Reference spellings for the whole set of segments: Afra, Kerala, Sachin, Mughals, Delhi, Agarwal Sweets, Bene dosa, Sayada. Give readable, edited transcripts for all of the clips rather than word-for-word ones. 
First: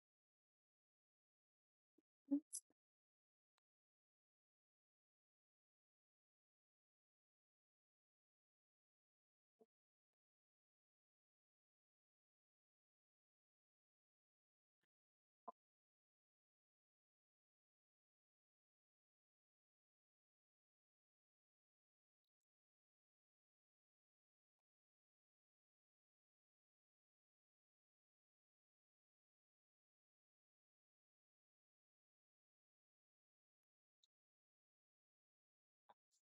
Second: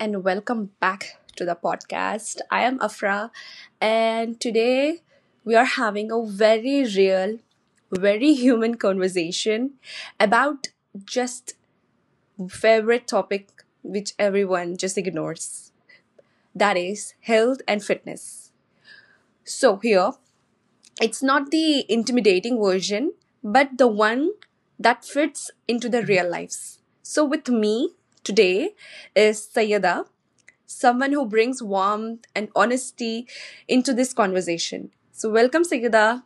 and welcome back to the podcast. I am Afra, and today we are having a very real, very human conversation about just favorite topic which everyone just ignores, that is health and fitness. So, here it's not the intimidating version, but the one that fits into the real lives. So, with me today is Sayada, someone who brings warmth and honesty into this conversation. So, welcome, Sigida.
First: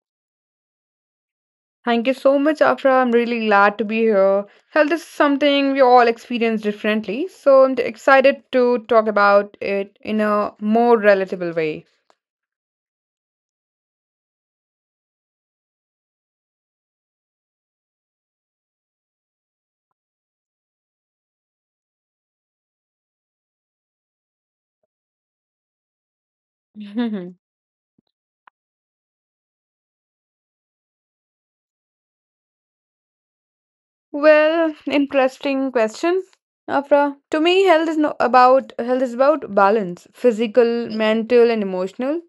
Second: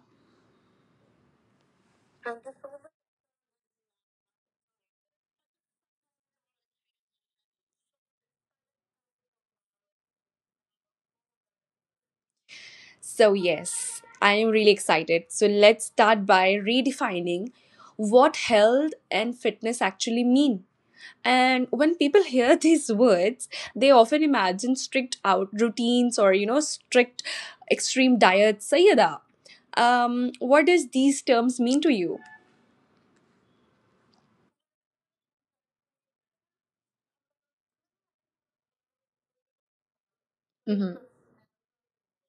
Thank you so much, Afra. I'm really glad to be here. Health is something we all experience differently, so I'm excited to talk about it in a more relatable way. So, yes, I am really excited. So, let's start by redefining what health and fitness actually mean. And when people hear these words, they often imagine strict out routines or, you know, strict extreme diets. Sayada, what does these terms mean to you? Well, interesting question, Afra. To me, health is no about health is about balance, physical, mental, and emotional.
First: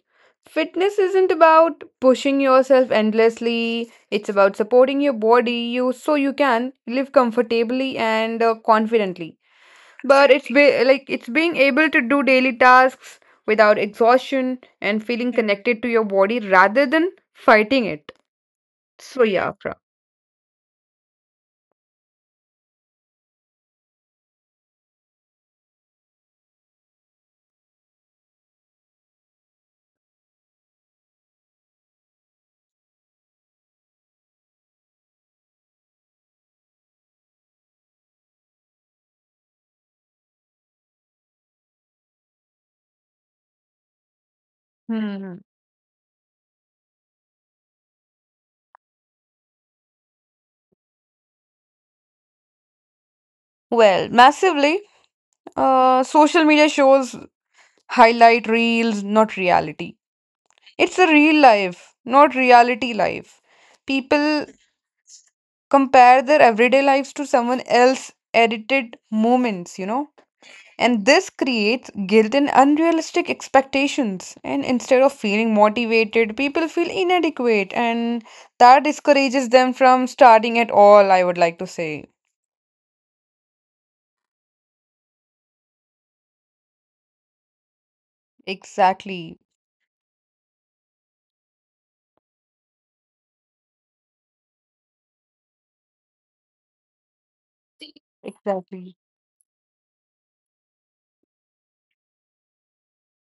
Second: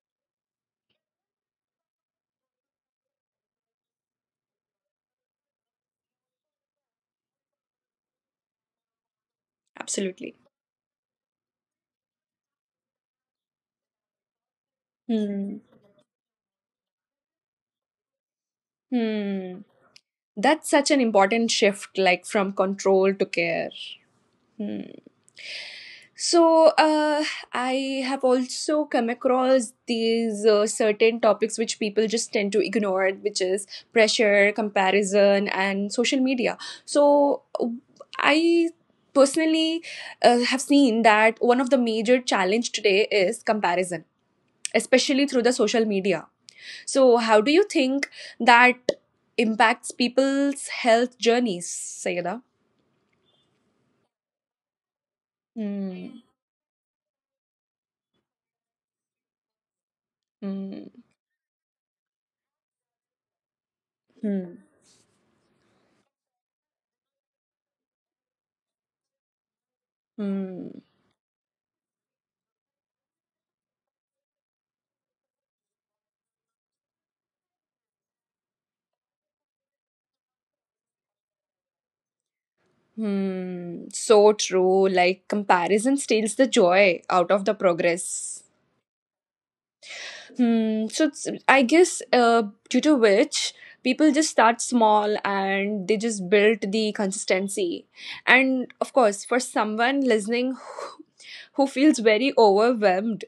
Fitness isn't about pushing yourself endlessly. It's about supporting your body you so you can live comfortably and confidently. But Absolutely. it's be- like It's being able to do daily tasks without exhaustion, and feeling Hmm. connected to your body rather than fighting it. So yeah, Hmm. Afra. That's such an important shift, like from control to care. Hmm. So, I have also come across these certain topics which people just tend to ignore, which is pressure, comparison, and social media. So, I personally have seen that one of the major challenge today is comparison especially Hmm. through the social media. So, how do you think that impacts people's health journeys, Sayada? Well, massively, Hmm. social media shows highlight reels, not reality. Hmm. It's a real life, not reality life. People Hmm. compare their everyday lives to someone else edited moments, you know? Hmm. And this creates guilt and unrealistic expectations. And instead of feeling motivated, people feel inadequate, and that discourages them from starting at all, I would like to say. Hmm. So true. Like comparison steals the joy out of the progress. Exactly. Hmm. So it's- I guess due to which people just start small and they just build the consistency. And of Exactly. course, for someone listening who feels very overwhelmed,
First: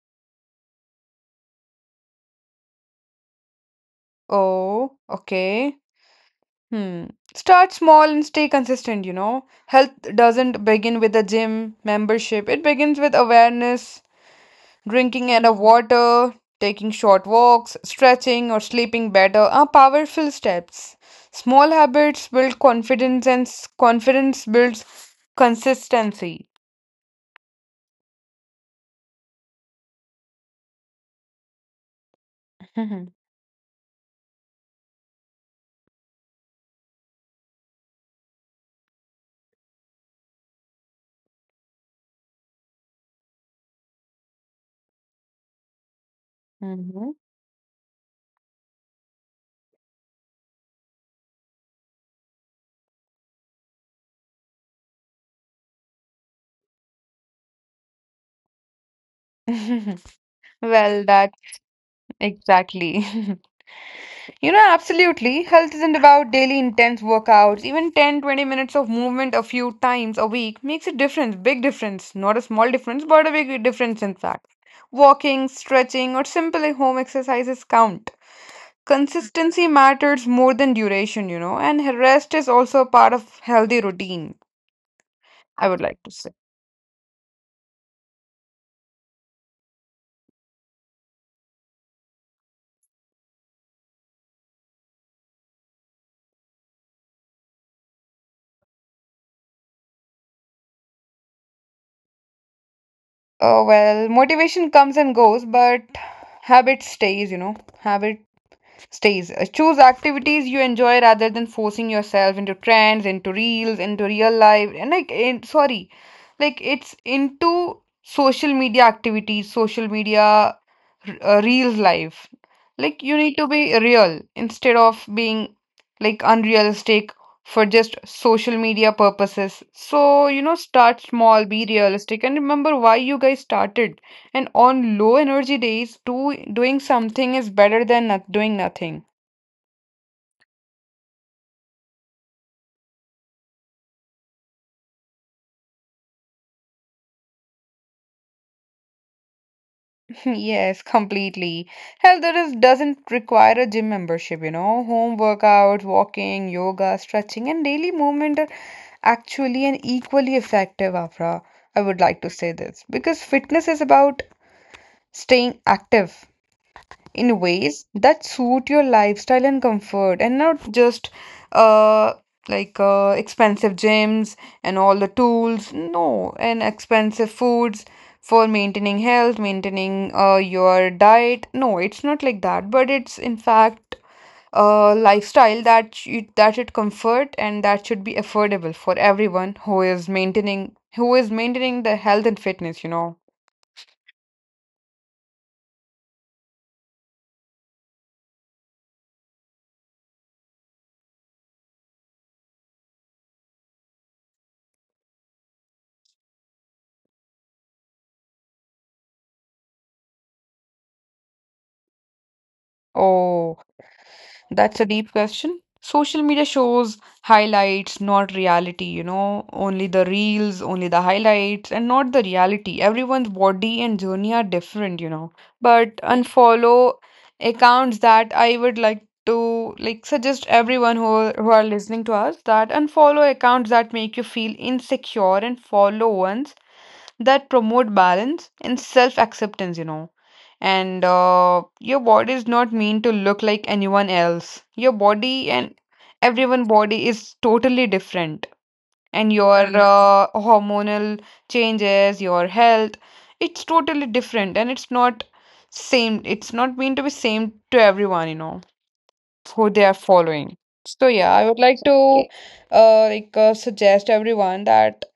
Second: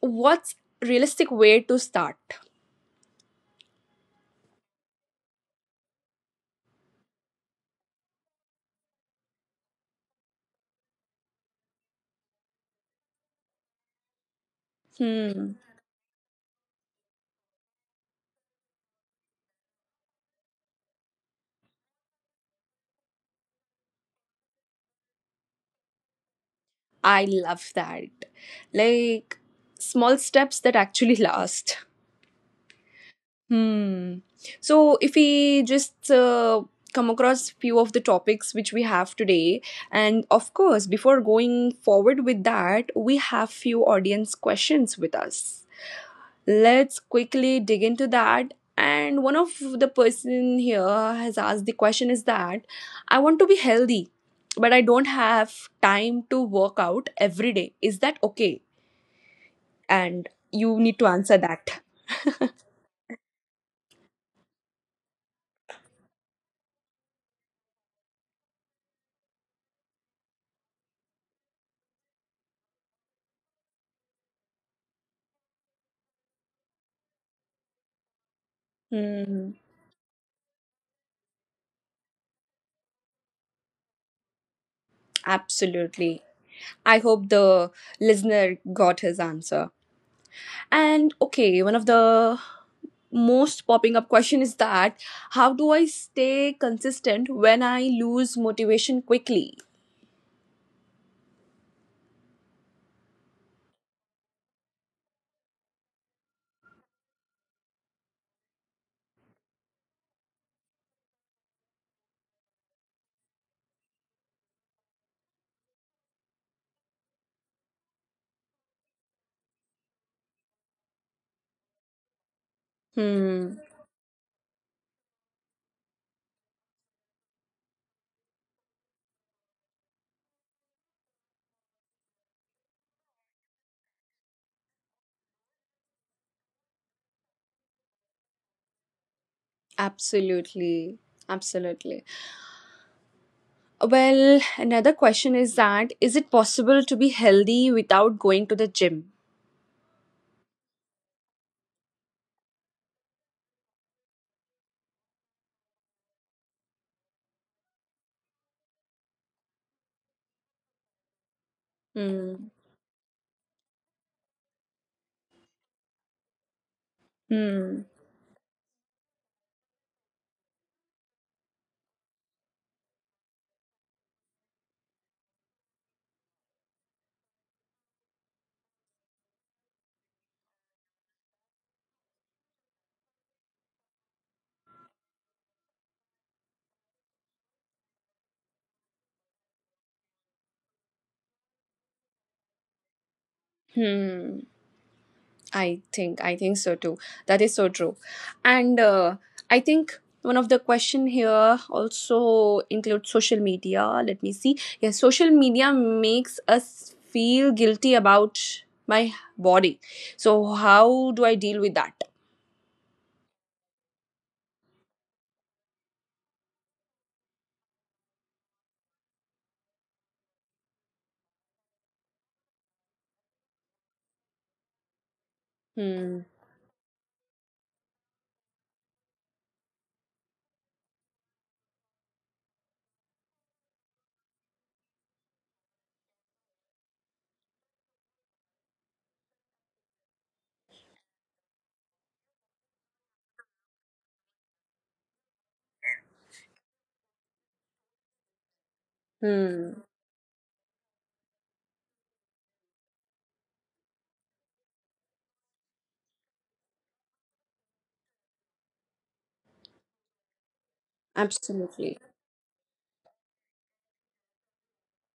what's realistic way to start? Oh, okay. Hmm. Start small and stay consistent, you know. Health doesn't begin with a gym membership, it begins with awareness. Drinking Hmm. enough water, taking short walks, stretching, or sleeping better are powerful steps. Small habits build confidence, and confidence builds consistency. I love that, like small steps that actually last. Hmm. So if we just come across few of the topics which we have today, and of course, before going forward with that, we have few audience questions with us. Let's Mhm. quickly dig into that. And one of the person here has asked the question is that I want to be healthy, but I don't have time to work out every day. Is that okay? And you need Well, to that answer that. exactly. You know, absolutely. Health isn't about daily intense workouts. Even 10-20 minutes of movement a few times a week makes a difference, big difference. Not a small difference, but a big difference, in fact. Walking, stretching, or simply home exercises count. Hmm, Consistency matters more than duration, you know, and rest is also a part of healthy routine, I would like to absolutely. say. I hope the listener got his answer. And okay, one of the most popping up question is that how do I stay consistent when I lose motivation quickly? Oh, well, motivation comes and goes, but habit stays, you know. Habit stays. Choose activities you enjoy rather than forcing yourself into trends, into reels, into real life, and sorry, like it's into social media activities, social media reels life. Like you need to Hmm, be real instead of being like unrealistic for just social media purposes. So, you know, start small, be realistic, and remember why you guys started. And on low energy days, doing something is better than not doing nothing. absolutely. Absolutely. Well, another question is that is it possible to be healthy without going to the gym? Yes, completely. Health doesn't require a gym membership, you know. Home workouts, walking, yoga, stretching, and daily movement are actually and equally effective, Afra. I would like to say Hmm. this because fitness is about staying active in ways Hmm. that suit your lifestyle and comfort, and not just uh expensive gyms and all the tools, no, and expensive foods for maintaining health, maintaining your diet. No, it's not like that, but it's in fact a lifestyle that that should comfort and that should be affordable for everyone who is maintaining the health and fitness, you know. Hmm. I think so too. That is so true, and I think one of the question here also includes social media. Let me see. Yeah, social media makes us feel guilty about my body. So how do I deal with that? Oh, that's a deep question. Social media shows highlights, not reality, you know, only the reels, only the highlights, and not the reality. Everyone's body and journey are different, you know. But Hmm. unfollow accounts that, I would like to suggest everyone who are listening to us, that unfollow accounts that make you feel insecure and follow ones that promote balance and self acceptance, you know. And your body is not meant to look like anyone else. Your body and everyone body is totally different. And your Right. Hmm. Hormonal changes, your health, it's totally different and it's not same. It's not meant to be same to everyone, you know, who they are following. So yeah, I would like Absolutely. to suggest everyone that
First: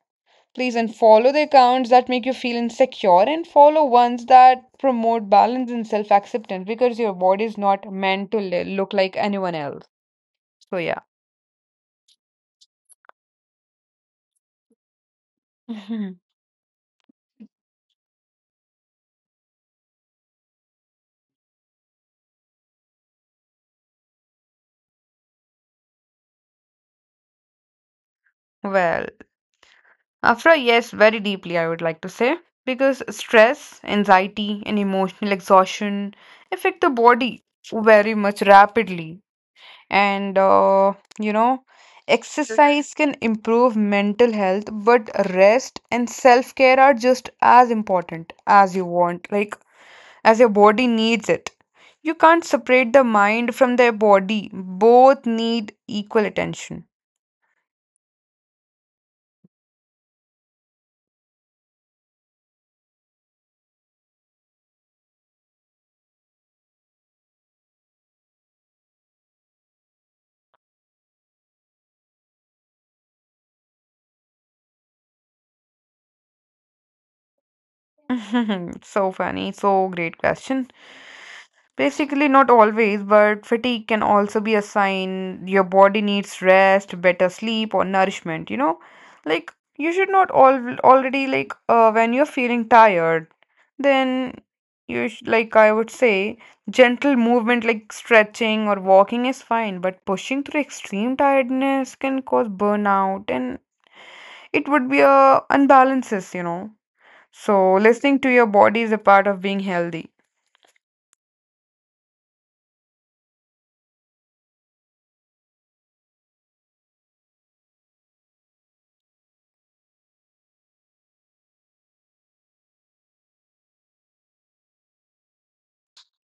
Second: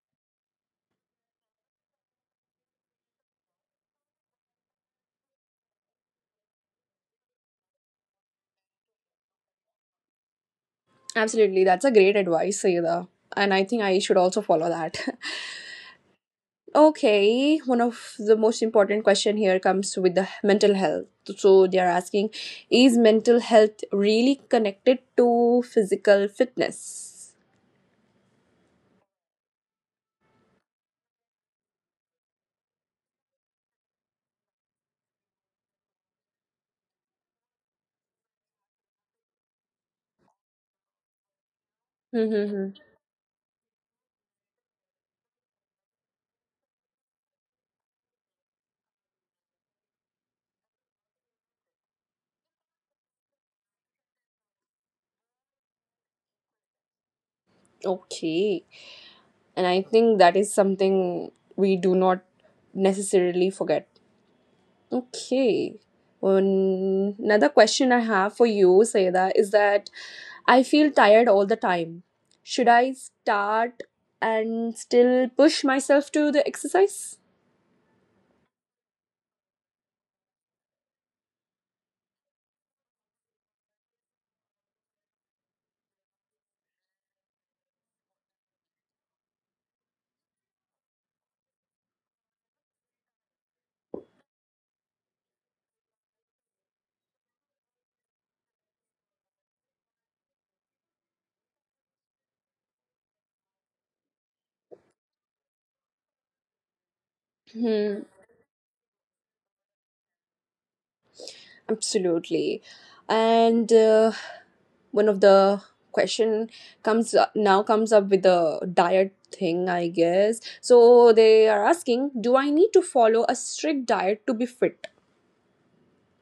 please and follow the accounts that make you feel insecure and follow ones that promote balance and self acceptance, because your body is not meant to look like anyone else. So, yeah. Absolutely. That's a great advice, Sayeda. And I think I should also follow that. Mhm. Okay, one of the most important question here comes with the mental health. So they are asking, is mental health really connected to physical fitness? Well, Afra, yes, very deeply, I would like to say, because stress, anxiety, and emotional exhaustion affect the body very much rapidly, and you know, Mm-hmm. exercise can improve mental health, but rest and self-care are just as important as you want, like as your body needs it. You can't separate the mind from their body. Both need equal attention. Okay, and I think that is something we do not necessarily forget. Okay. Another question I have for you, Sayeda, is that I feel tired all the time. Should I start and still push myself to the exercise? So funny, so great question. Basically, not always, but fatigue can also be a sign your body needs rest, better sleep, or nourishment. You know, like you should not all already like when you're feeling tired, then you sh like I would say gentle movement like stretching or walking is fine, but pushing through extreme tiredness can cause burnout, and it would be a unbalances. You know, so Hmm, listening to your body is a part of being healthy. absolutely. And one of the question comes up, now comes up with the diet thing, I guess. So they are asking, do I need to follow a strict diet to be fit?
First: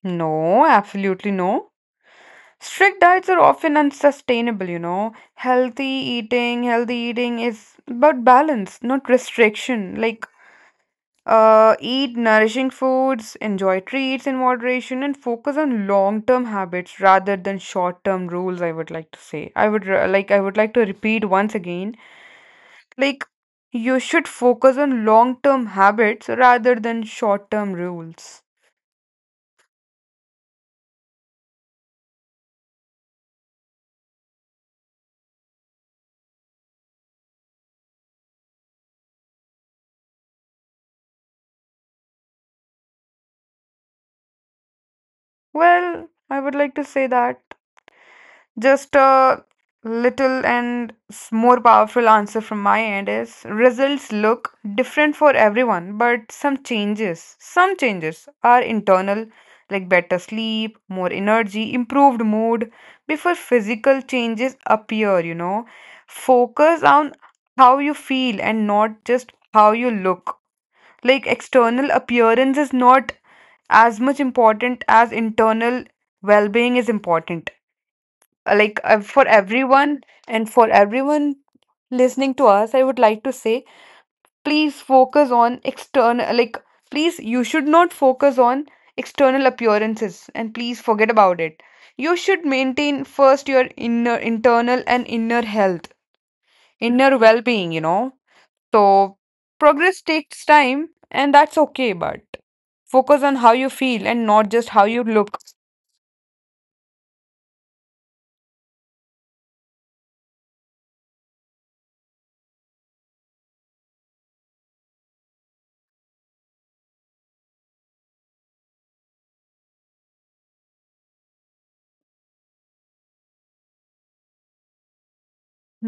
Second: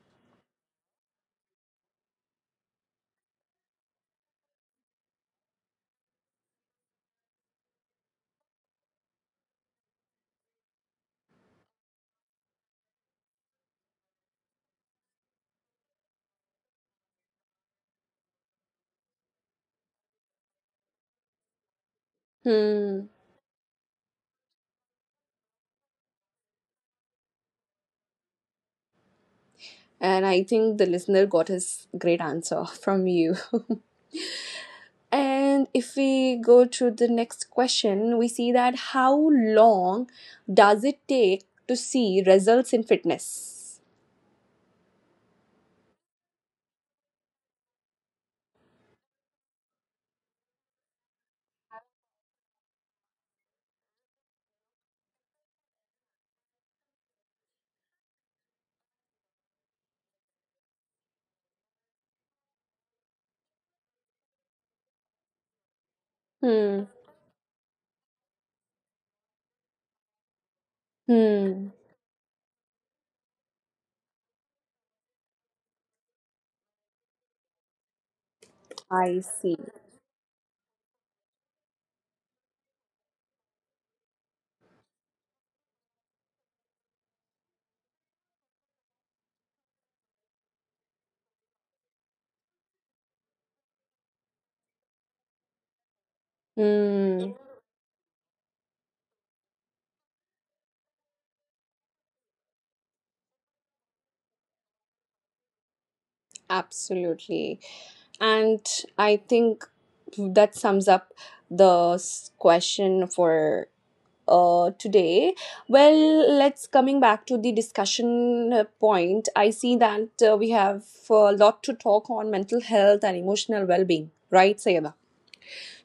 No, absolutely no. Strict diets are often unsustainable, you know. Healthy eating is about balance, not restriction. Like, eat nourishing foods, enjoy treats in moderation, and focus on long-term habits rather than short-term rules, I would like to say. I would like to repeat once again. Hmm. Like, you should focus on long-term habits rather than short-term rules. And I think the listener got his great answer from you. And if we go to the next question, we see that how long does it take to see results in fitness? Well, I would like to say that. Just a little and more powerful answer from my end is results look different for everyone, but some changes are internal, like better sleep, more energy, improved mood, before physical changes appear, you know. Focus Hmm. on how you feel and not just how you look. Like Hmm. external appearance is not as much important as internal well being is important, I for see. everyone. And for everyone listening to us, I would like to say, please focus on external, like please you should not focus on external appearances and please forget about it. You should maintain first your inner, internal, and inner health, inner Mm, well-being, you know. So progress takes time and that's okay, but focus on how you feel and not just how you look. absolutely. And I think that sums up the s- question for today. Well, let's coming back to the discussion point. I see that we have a lot to talk on mental health and emotional well being, right, Sayeda?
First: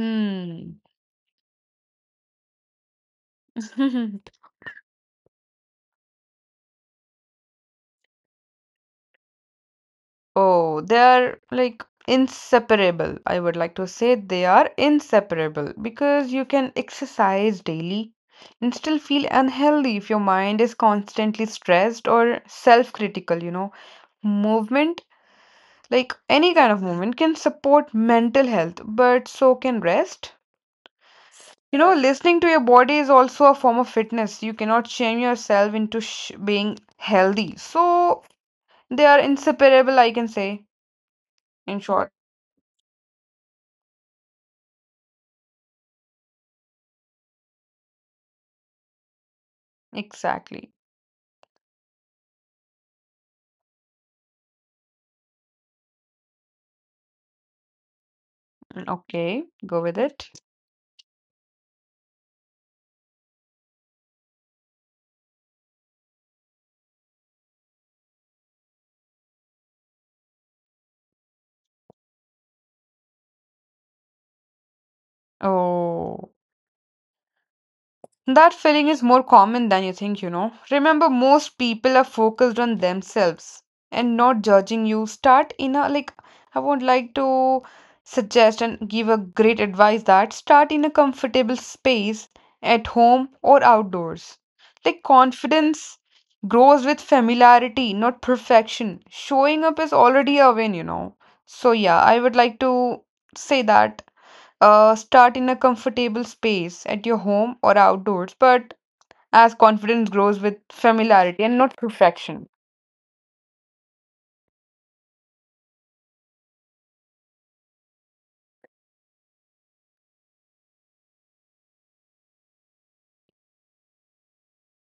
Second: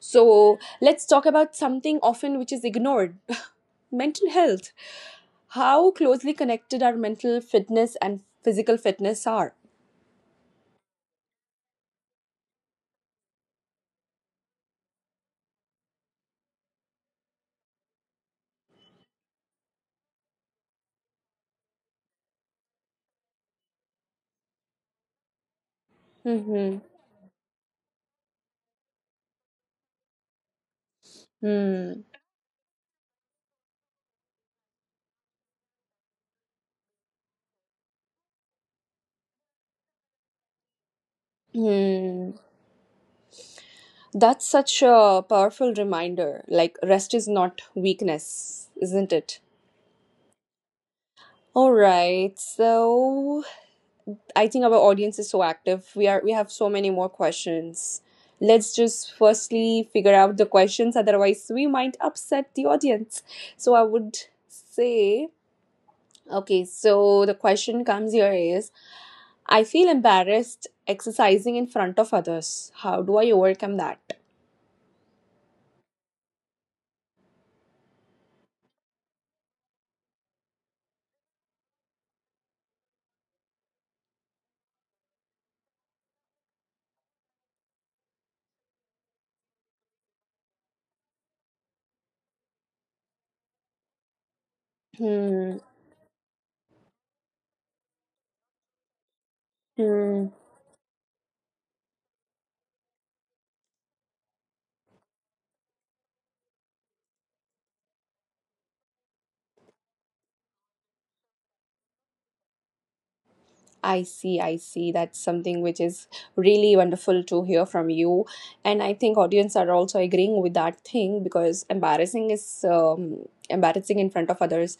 So let's talk about something often which is ignored mental health. How closely connected our mental fitness and physical fitness are. Oh, they are like inseparable. I would like to say they are inseparable, because you can exercise daily and still feel unhealthy if your mind is constantly stressed or self-critical, you know. Movement, like any kind Mm-hmm. of movement, can support mental health, but so can rest. You know, Hmm. listening to your body is also a form of fitness. You cannot shame yourself into sh being healthy. So they are inseparable, I can say, in short. Hmm. That's such a powerful reminder. Like, rest is not weakness, isn't it? Exactly. All right. So, I think our audience is so active. We have so many more questions. Let's just Okay, go firstly with figure it. out the questions, otherwise we might upset the audience. So I would say, okay, so the question comes here is I feel embarrassed exercising in front of others. How do I overcome that? Oh, that feeling is more common than you think, you know. Remember, most people are focused on themselves and not judging you. Start in a like, I would like to suggest and give a great advice that start in a comfortable space at home or outdoors. Like, Hmm. confidence grows with familiarity, not perfection. Showing up is Hmm. already a win, you know. So, yeah, I would like to say that. Start in a comfortable space at your home or outdoors, but as confidence grows with familiarity and not perfection. I see, I see. That's something which is really wonderful to hear from you. And I think audience are also agreeing with that thing because embarrassing is embarrassing in front of others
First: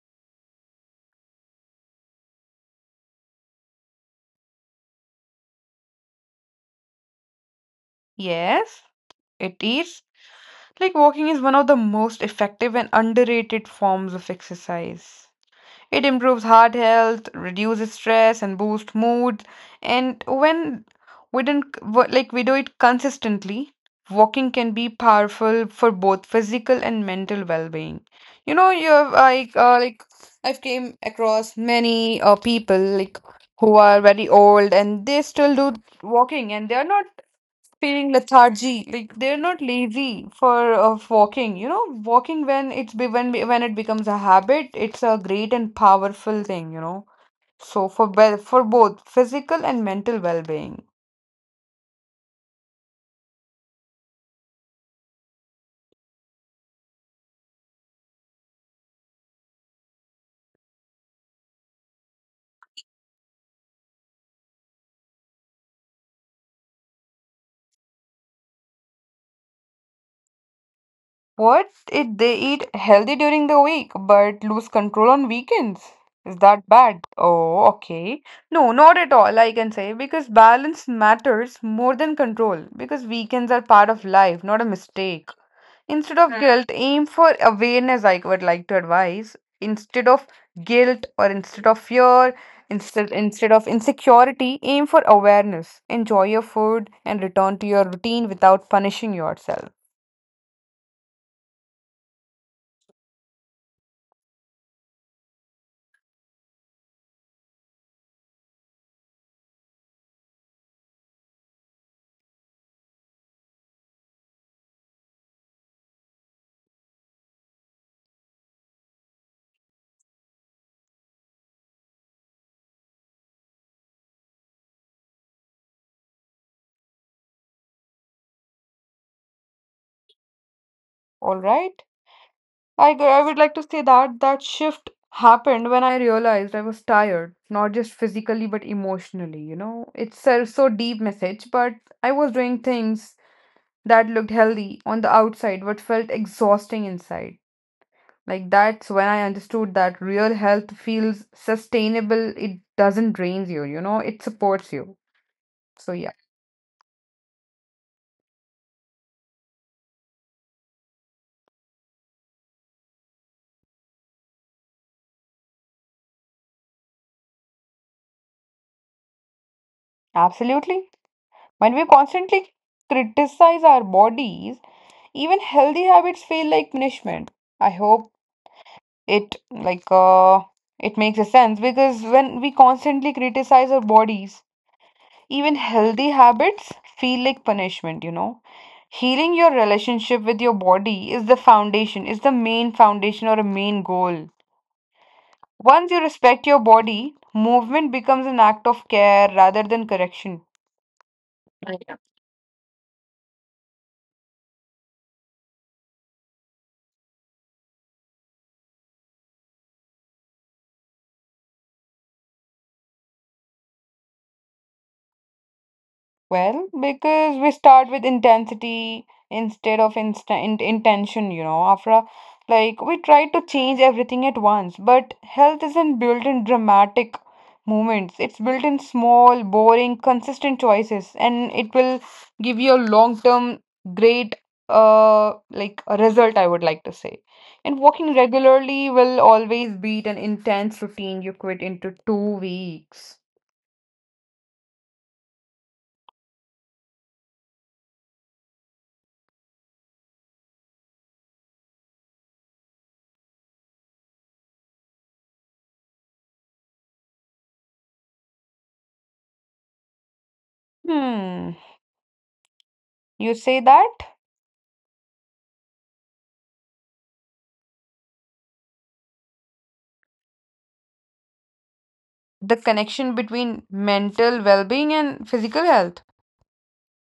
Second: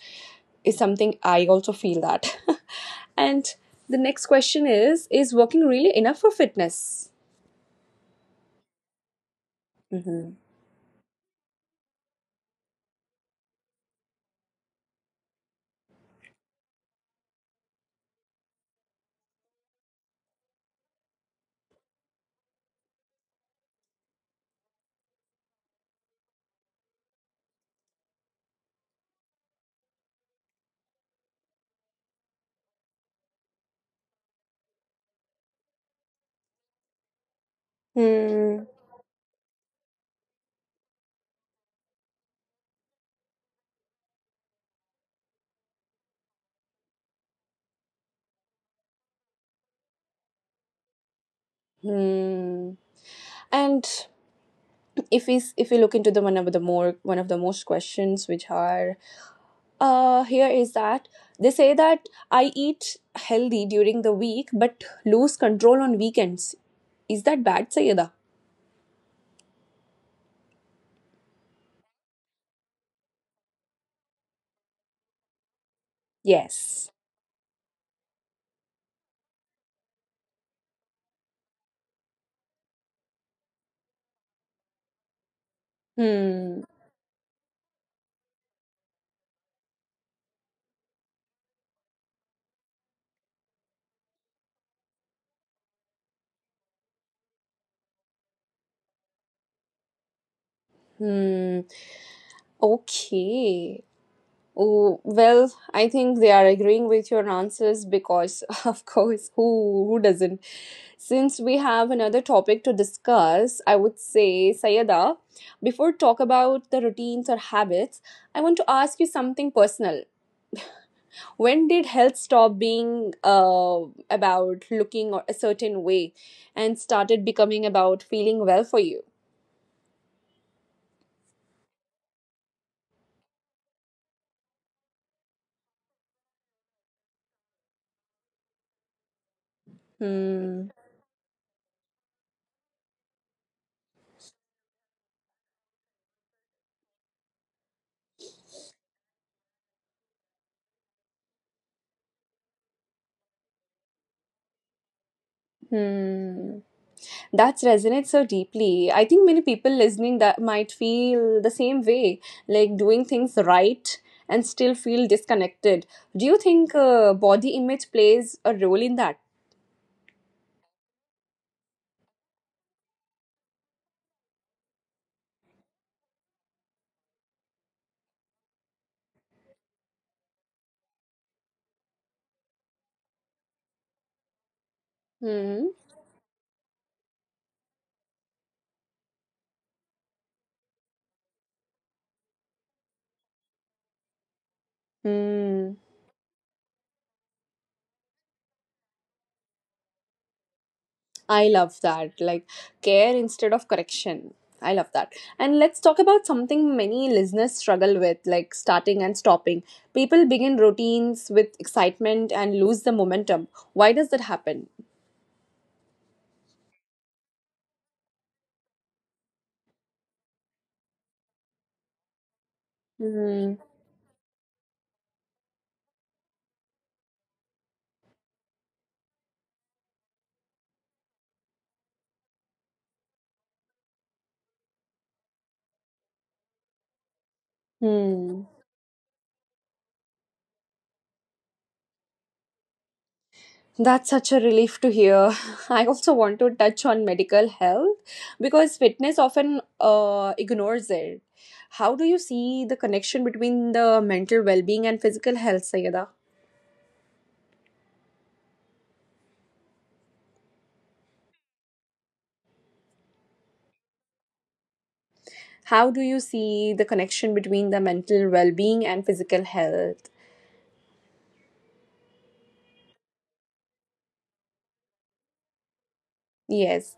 is something I also feel that. And the next question is working really enough for fitness? Yes, it is. Hmm. Like walking is one of the most effective and underrated forms of exercise. It improves heart health, reduces stress, and boosts mood. And when we don't like we do it consistently, walking can be powerful for both physical and mental well-being. You know, you have I've came across many people like who are very old and they still do walking, and they are not feeling Hmm. lethargy, like they're not lazy for of walking, you know. Walking when it's be- when it becomes a habit, it's a great and powerful thing, you know. So for well, for both physical and mental well-being. And if we look into the one of the most questions which are here is that they say that I eat healthy during the week but lose control on weekends. Is that bad, Sayeda? What if they eat healthy during the week but lose control on weekends, is that Yes. bad? Oh, okay. No, not at all, I can say, because balance matters more than control, because weekends are part of life, not a mistake. Instead of Hmm. Hmm. guilt, aim for awareness, I would like to advise. Instead of guilt or instead of fear, instead instead of insecurity, aim for awareness. Enjoy your food and return to your routine without punishing yourself. Hmm. Okay. Oh, well, I think they are agreeing with your answers because, of course, who doesn't? Since we have another topic to discuss, I would say, Sayada, before talk about the routines or habits, I want to ask you something personal. When did health stop being about looking a certain way and started becoming about feeling well for you? All right? I would like to say that that shift happened when I realized I was tired, not just physically but emotionally, you know. It's a so Hmm. deep message, but I was doing things that looked healthy on the outside but felt exhausting inside. Like that's when I understood that real health feels sustainable. It doesn't drain you, you know, it supports you. So yeah. Hmm. That resonates so deeply. I think many people listening that might feel the same way, like doing things right and still feel disconnected. Do you think body image plays a role in that? Absolutely. When we constantly criticize our bodies, even healthy habits feel like punishment. I hope it like uh it makes a sense, because when we constantly criticize our bodies, even Hmm. healthy habits feel like punishment, you know. Healing your relationship with your body is the foundation, is the main foundation or a main goal. Hmm. Once you respect your body, movement becomes an act of care rather than correction. I love that. Like care instead of correction. I love that. And let's talk about something many listeners struggle with, like starting and stopping. People begin routines with excitement and lose the momentum. Why does that happen? Well, because we start with intensity instead of instant intention, you know. After a- like We try to Hmm. change everything at once, but health isn't built in dramatic moments. It's built in small, boring, consistent choices, and it will give you a long-term great like a result, I would like to say. And walking Hmm. regularly will always beat an intense routine you quit into 2 weeks. That's such a relief to hear. I also want to touch on medical health because fitness often ignores it. How do you see the connection between the mental well being and physical health, Sayeda? Hmm. You say that? How do you see the connection between the mental well being and physical health? The connection between mental well-being and physical health. Yes.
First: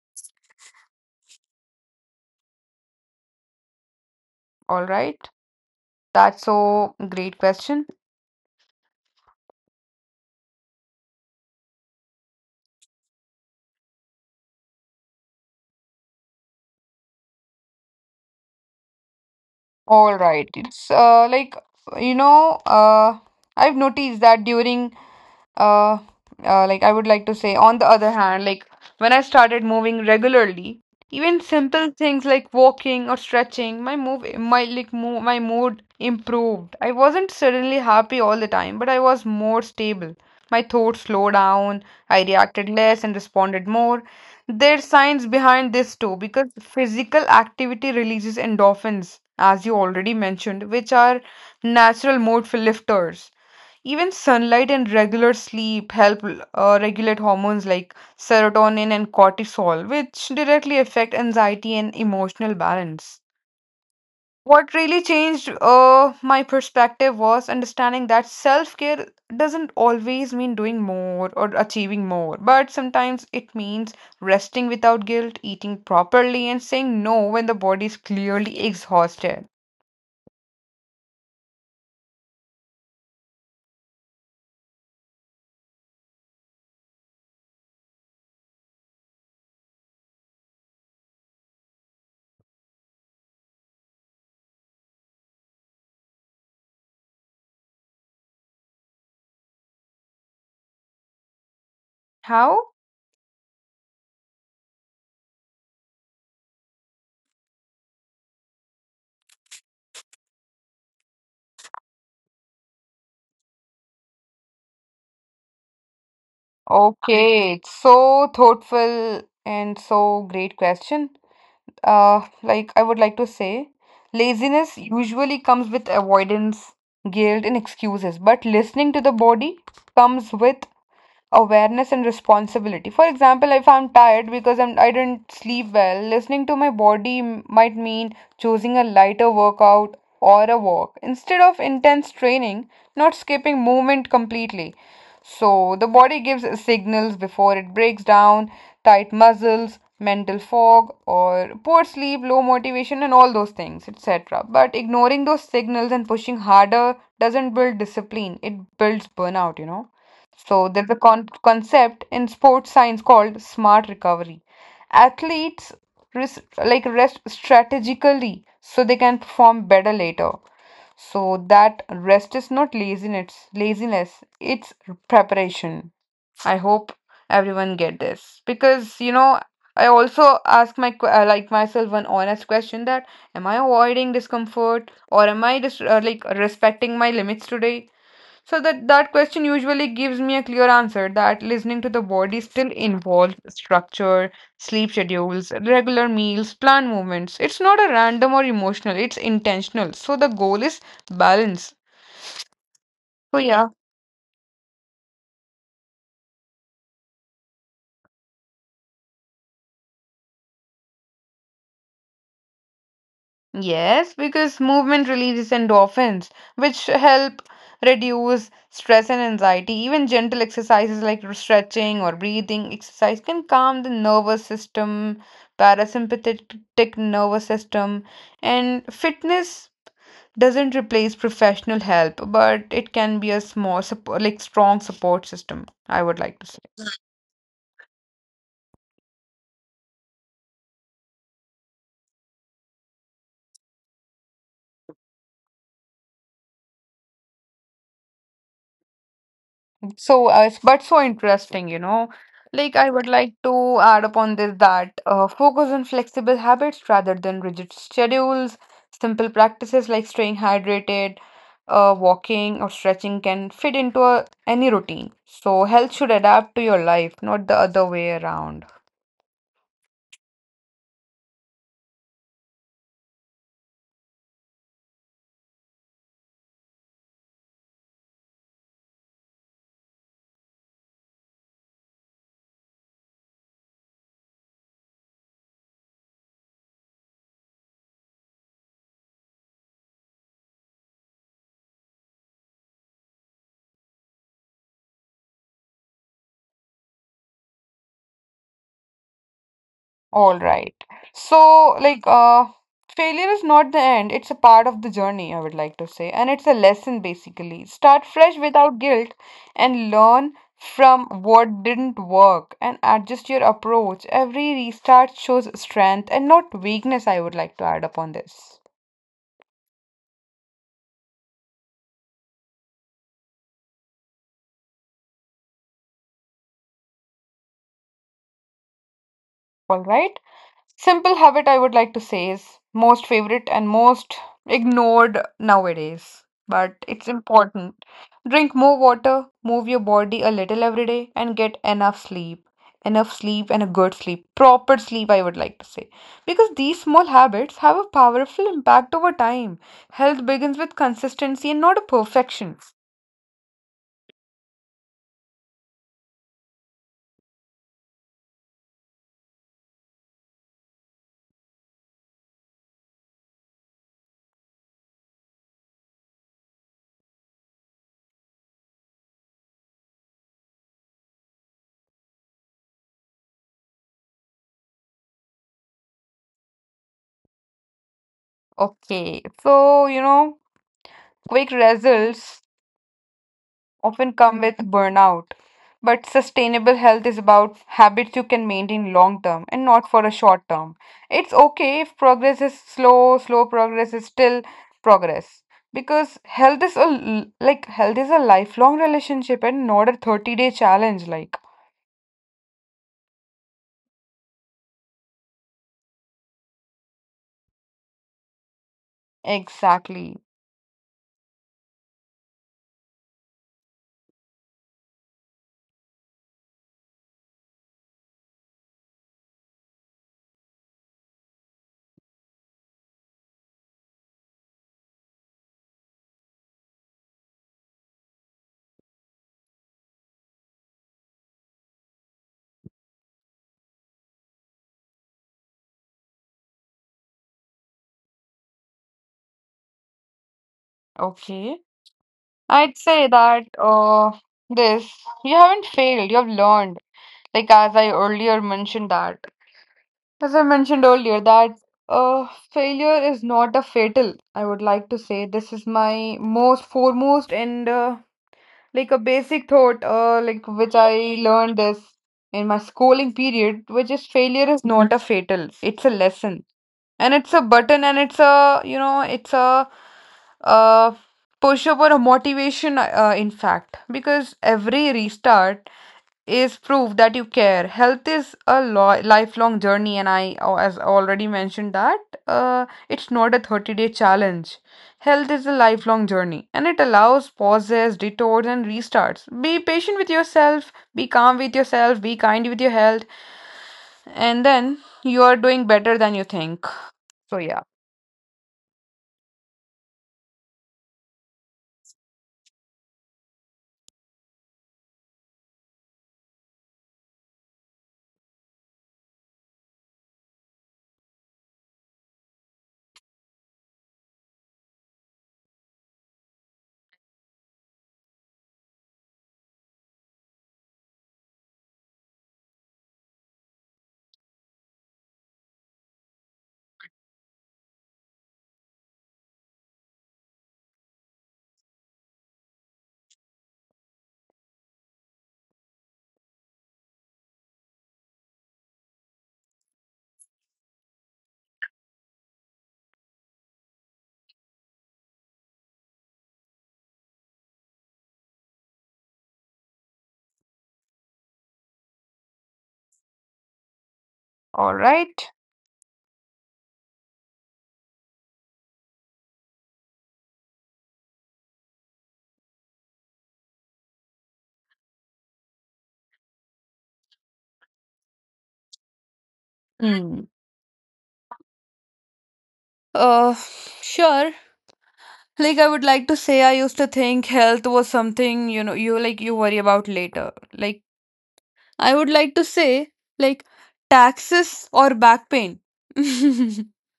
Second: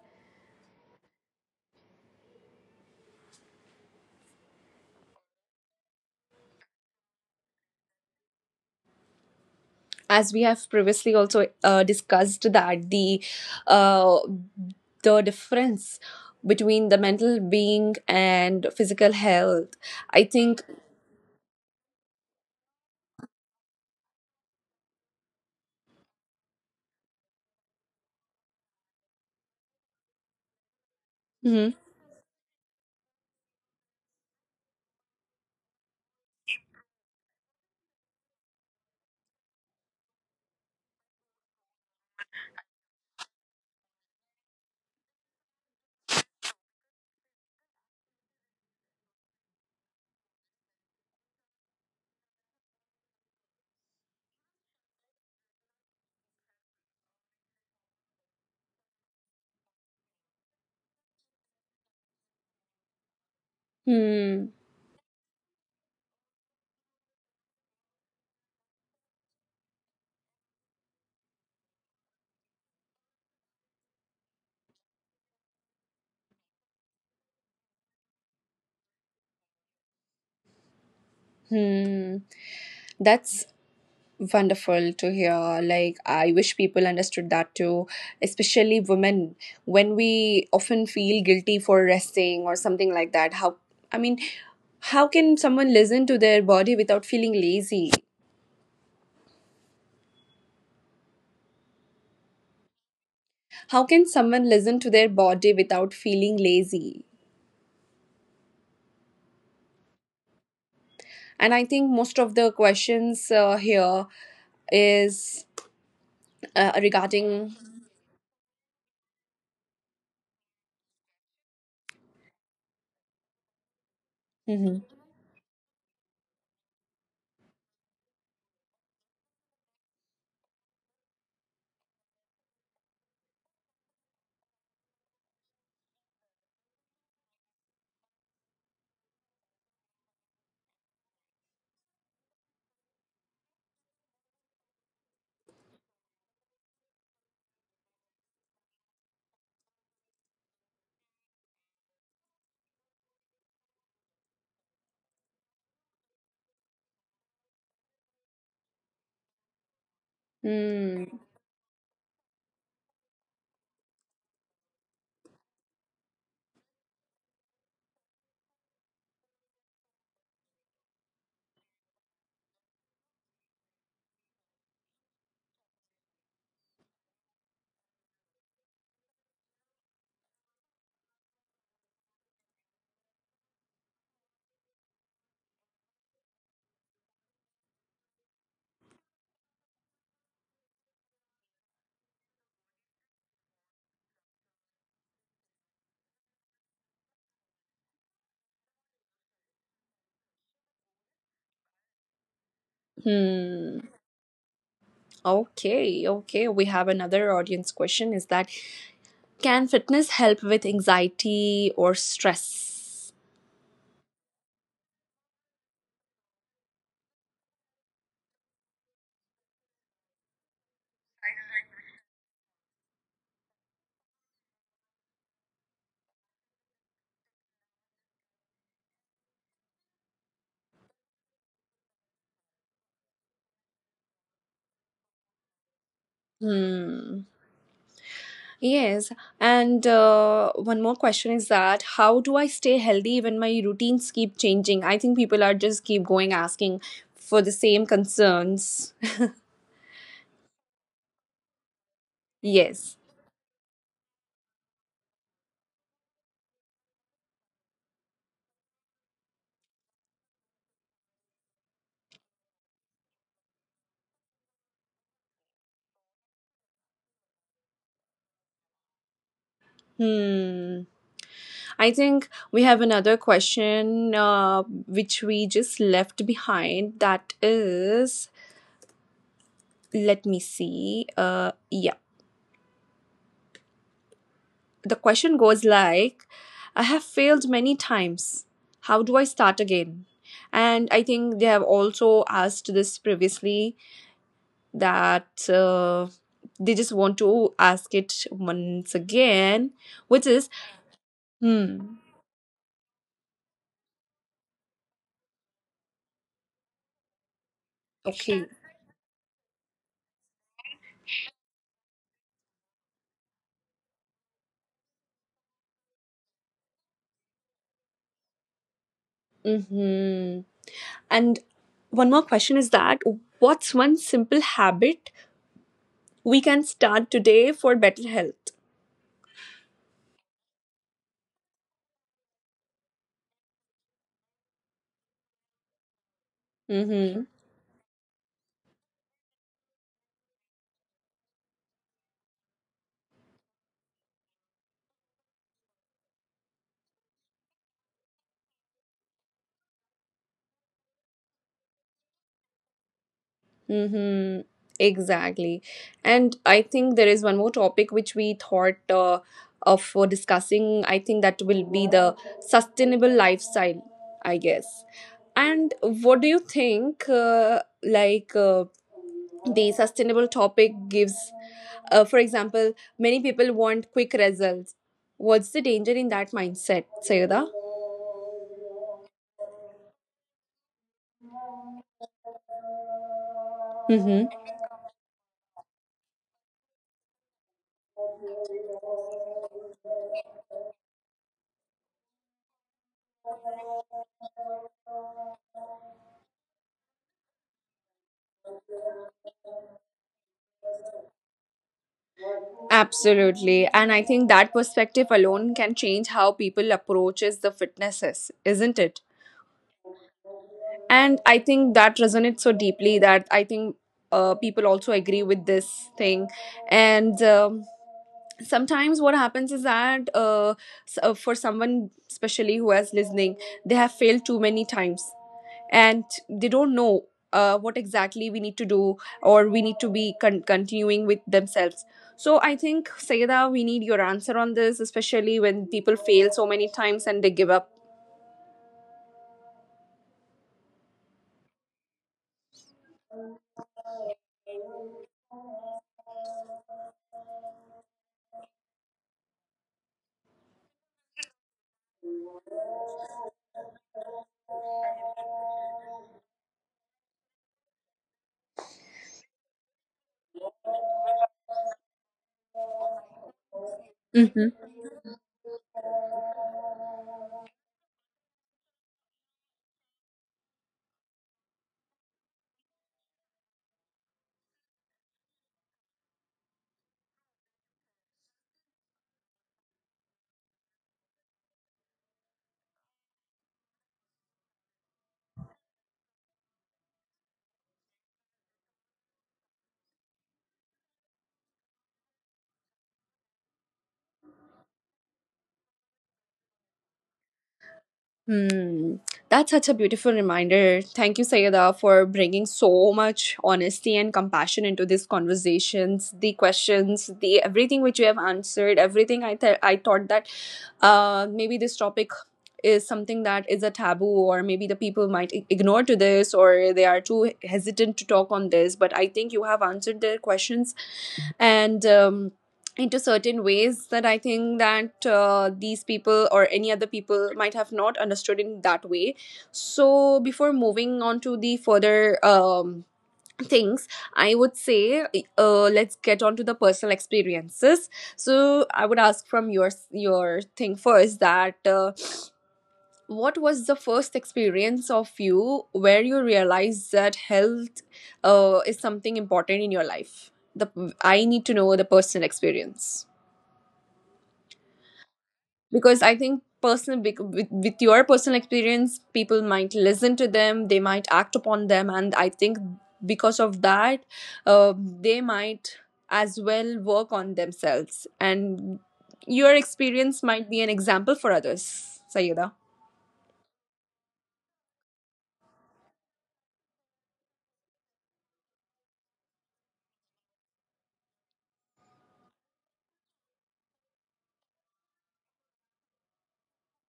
All right, that's so great question. As we have previously also discussed that uh, the difference between the mental being and physical health, All I right, think. it's you know uh, I've noticed that during uh, like I would like to say, on the other hand, like when I started moving regularly, even Hmm. simple things like walking or stretching my move my like mo- my mood improved. I wasn't suddenly happy all the time, but I was more stable. My thoughts slowed down, I reacted less and responded more. There's science behind this too, because physical activity releases endorphins, as you already mentioned, which are natural mood lifters. Even sunlight and regular sleep help regulate hormones like serotonin and cortisol, which directly affect anxiety and emotional balance. Hmm. What really changed my perspective was understanding that self care doesn't always mean doing more or achieving more, but sometimes it means resting without guilt, eating properly, and saying no when the body is clearly exhausted. Hmm. That's wonderful to hear. Like, I wish people understood that too, especially women, when we often feel guilty for resting or something like that. How, I mean, how can someone listen to their body without feeling lazy? How? How can someone listen to their body without feeling lazy? And I think most of the questions here is Okay, regarding. it's so thoughtful and so great question. I would like to say, laziness Mhm. usually comes with avoidance, guilt, and excuses, but listening to the body comes with awareness and responsibility. For example, if I'm tired because I didn't sleep well, listening to my might mean choosing a lighter workout or a walk instead of intense training, not skipping movement completely. So, the body gives signals before it breaks down: tight muscles, mental fog, or poor sleep, low motivation, and all those things, etc. But ignoring those signals and pushing harder doesn't build discipline, it builds burnout, you know. So there's a Hmm. Concept in sports science called smart recovery. Athletes rest strategically so they can perform better later. So that rest is not laziness, it's preparation. I hope everyone get this, because you know I also ask my myself one honest question: that am I avoiding discomfort, or am I just respecting my limits today? So that question usually gives me a clear answer that listening to the body still involves structure: sleep schedules, regular meals, planned movements. It's not a random or emotional, it's intentional. So the goal is balance. So yeah. Hmm. Okay. Okay. We have another audience question. Is that can fitness help with anxiety or stress? Yes, because movement releases endorphins, which help reduce stress and anxiety. Even gentle exercises like stretching or breathing exercise can calm the nervous system, parasympathetic nervous system. And fitness doesn't replace professional help, but it can be a small support, like strong support system, I would like to say. Hmm. Yes. And one more question is that how do I stay healthy when my routines keep changing? I think people are just keep going asking for the same concerns. So, it's but so interesting, you know. Like, I Yes. would like to add upon this that focus on flexible habits rather than rigid schedules. Simple practices like staying hydrated, walking, or stretching can fit into any routine. So, health should adapt to your life, not the other way around. Hmm. I think we have another question which we just left behind. That is, let me see. Yeah. The question goes like I have failed many times, how do I start again? And I think they have also asked this previously that they just want to ask it once again, which All is right. So, hmm. like, uh, Failure is not the end, it's a part of the journey, I would like to say. And it's a lesson, basically. Start fresh Okay. without guilt and learn from what didn't work and adjust your approach. Every restart shows strength and not weakness, I would like to add upon this. Mm-hmm. And one more question is that what's one simple habit we can start today for better health? All right. Simple habit I would like to say is most favorite and most ignored nowadays, but it's Mm-hmm. important. Drink more water, move your body a little every day, and get enough sleep. Enough sleep and a good sleep. Proper sleep, I would like to say. Because these small habits have a powerful impact over time. Health begins with consistency and not a perfection. Mm-hmm. Exactly. And I think there is one more topic which we thought of for discussing. I think that will be the sustainable lifestyle, I guess. And what do you think? The sustainable topic gives, for example, many people want quick results. What's the danger in that mindset, Sayada? Okay, so you know, quick results often come with burnout. But sustainable health is about habits you can maintain long term and not for a short term. It's okay if progress is slow, slow progress is still progress, because health is a l- like health is a lifelong relationship and not a 30-day challenge, like, Absolutely. And I think that perspective alone can change how people approaches the fitnesses, isn't it? exactly. And I think that resonates so deeply that I think people also agree with this thing. And sometimes what happens is that for someone, especially who is listening, they have failed too many times and they don't know what exactly we need to do or we need to be con- continuing with themselves. So I think, Sayeda, we need your answer on this, especially when people fail so many times and they give up. Okay, I'd say that this you haven't failed, you have learned. Like, as I mentioned earlier, that uh, failure is not a fatal. I would like to say this is my most foremost and a basic thought, which I learned this in my schooling period, which is failure is not a fatal. It's a lesson, and it's a button, and it's a uh, push up or a motivation. In fact, because every restart is proof that you care. Health is a lifelong journey, and as already mentioned, that it's not a 30-day challenge. Health is a lifelong journey and it allows pauses, detours, and restarts. Be patient with yourself, be calm with yourself, be kind with your health, and then you are doing better than you think. So, yeah, Hmm, that's such a beautiful reminder. Thank you, Sayeda, for bringing so much honesty and compassion into these conversations, the questions, the everything which you have answered, everything I thought that maybe this topic is something that is a taboo or maybe the people might I- ignore to this or they are too hesitant to talk on this, but I think you have answered their questions. And into certain ways that I think that these people or any other people might have not understood in that way. So before moving on to the further things, I would say let's get on to the personal experiences. So I would ask from your thing first that what was the first experience of you where you realized that health is something important in your life. The I need to know the personal experience, all right. because I think personal with your personal experience, people might listen to them, they might act upon them, and I think because of that uh, they might as well work on themselves, and your Mm. experience might be an example for others, Sayeda. Uh, sure. Like I would like to say, I used to think health was something you worry about later. Like I would like to say, like, taxes or back pain.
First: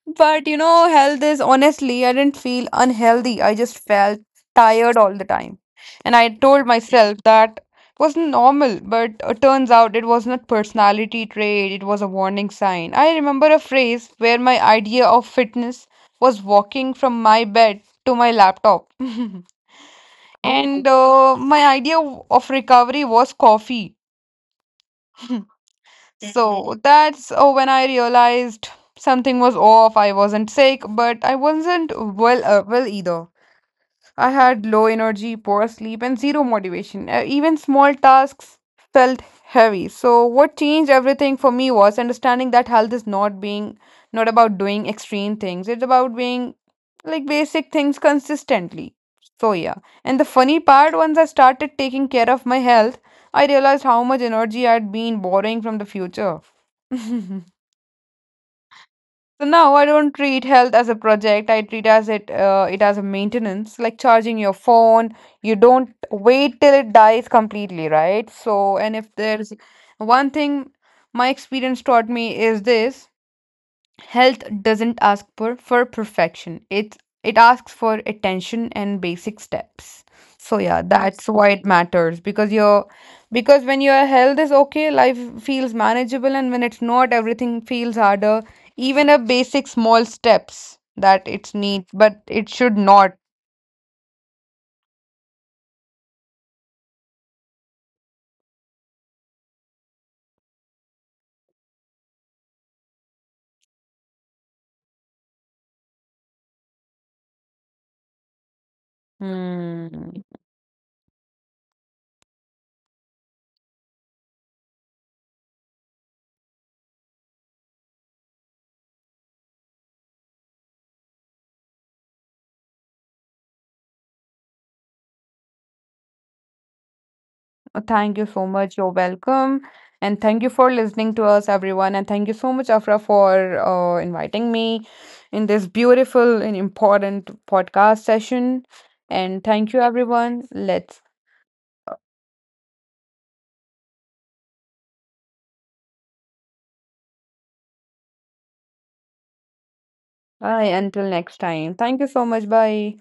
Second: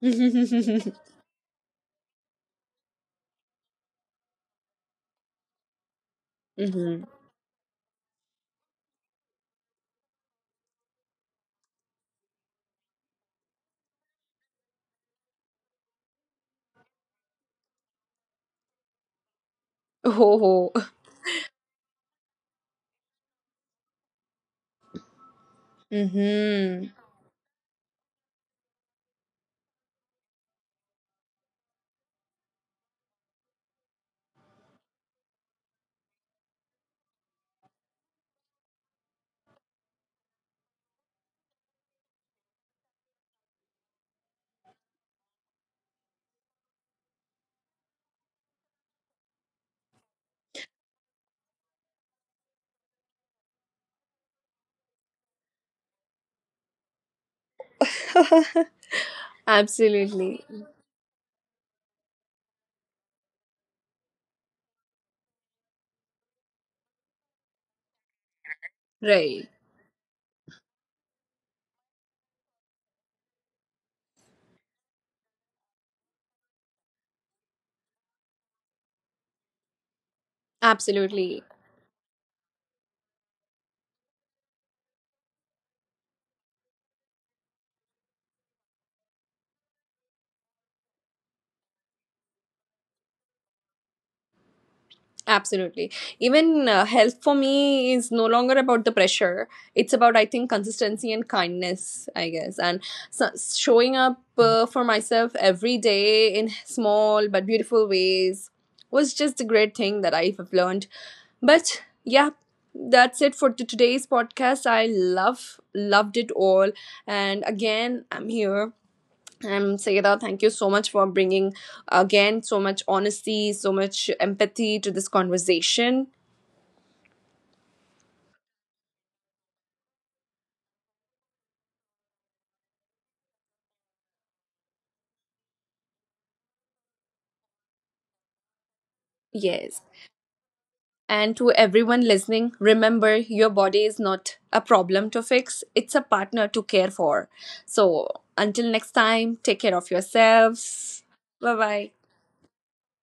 you know, Hmm. health is honestly, I didn't feel unhealthy. I just felt tired all the time. And I told myself that was normal, but it turns out it was not personality trait, it was a warning sign. I remember a phrase where my idea of fitness was walking from my bed to my laptop. Oh, And my idea of recovery was coffee. So mm-hmm. that's when I realized something was off. I wasn't sick, but I wasn't well well either. I had low energy, poor sleep, and zero motivation. Even small tasks felt heavy. So, what changed everything for me was understanding that health is not about doing extreme things. It's about being like basic things consistently. So, yeah. And the funny part, once I started taking care of my health, I realized how much energy I'd been borrowing from the future. So now I don't Absolutely. treat health as a project. I treat as it it as a maintenance, like charging your phone. You don't wait till it dies completely, right? So, and if Right. there's one thing my experience taught me is this: health doesn't for perfection. It asks for attention and basic steps. So yeah, that's Absolutely. why it matters because your because when your health is okay, life feels manageable, and when it's not, everything feels harder. Even a basic small steps that it's needs, but it should not. Absolutely. Even health for me is no longer about the pressure. It's about, I think, consistency and kindness, I guess. And so, showing up for myself every day in small but beautiful ways was just a great thing Hmm. that I have learned. But yeah, that's it for t- today's podcast. I loved it all. And again, I'm here. And Sayeda, thank you so much for bringing again so much honesty, so much empathy to this conversation. Thank you so much. You're welcome. And thank you for listening to us, everyone. And thank you so much, Afra, for inviting me in this beautiful and important podcast session. And thank Yes. you, everyone. Let's And to everyone listening, remember your body is not a problem to fix, it's a partner to care for. So until next time, take care of bye yourselves. until next Bye time. bye. Thank you so much. Bye.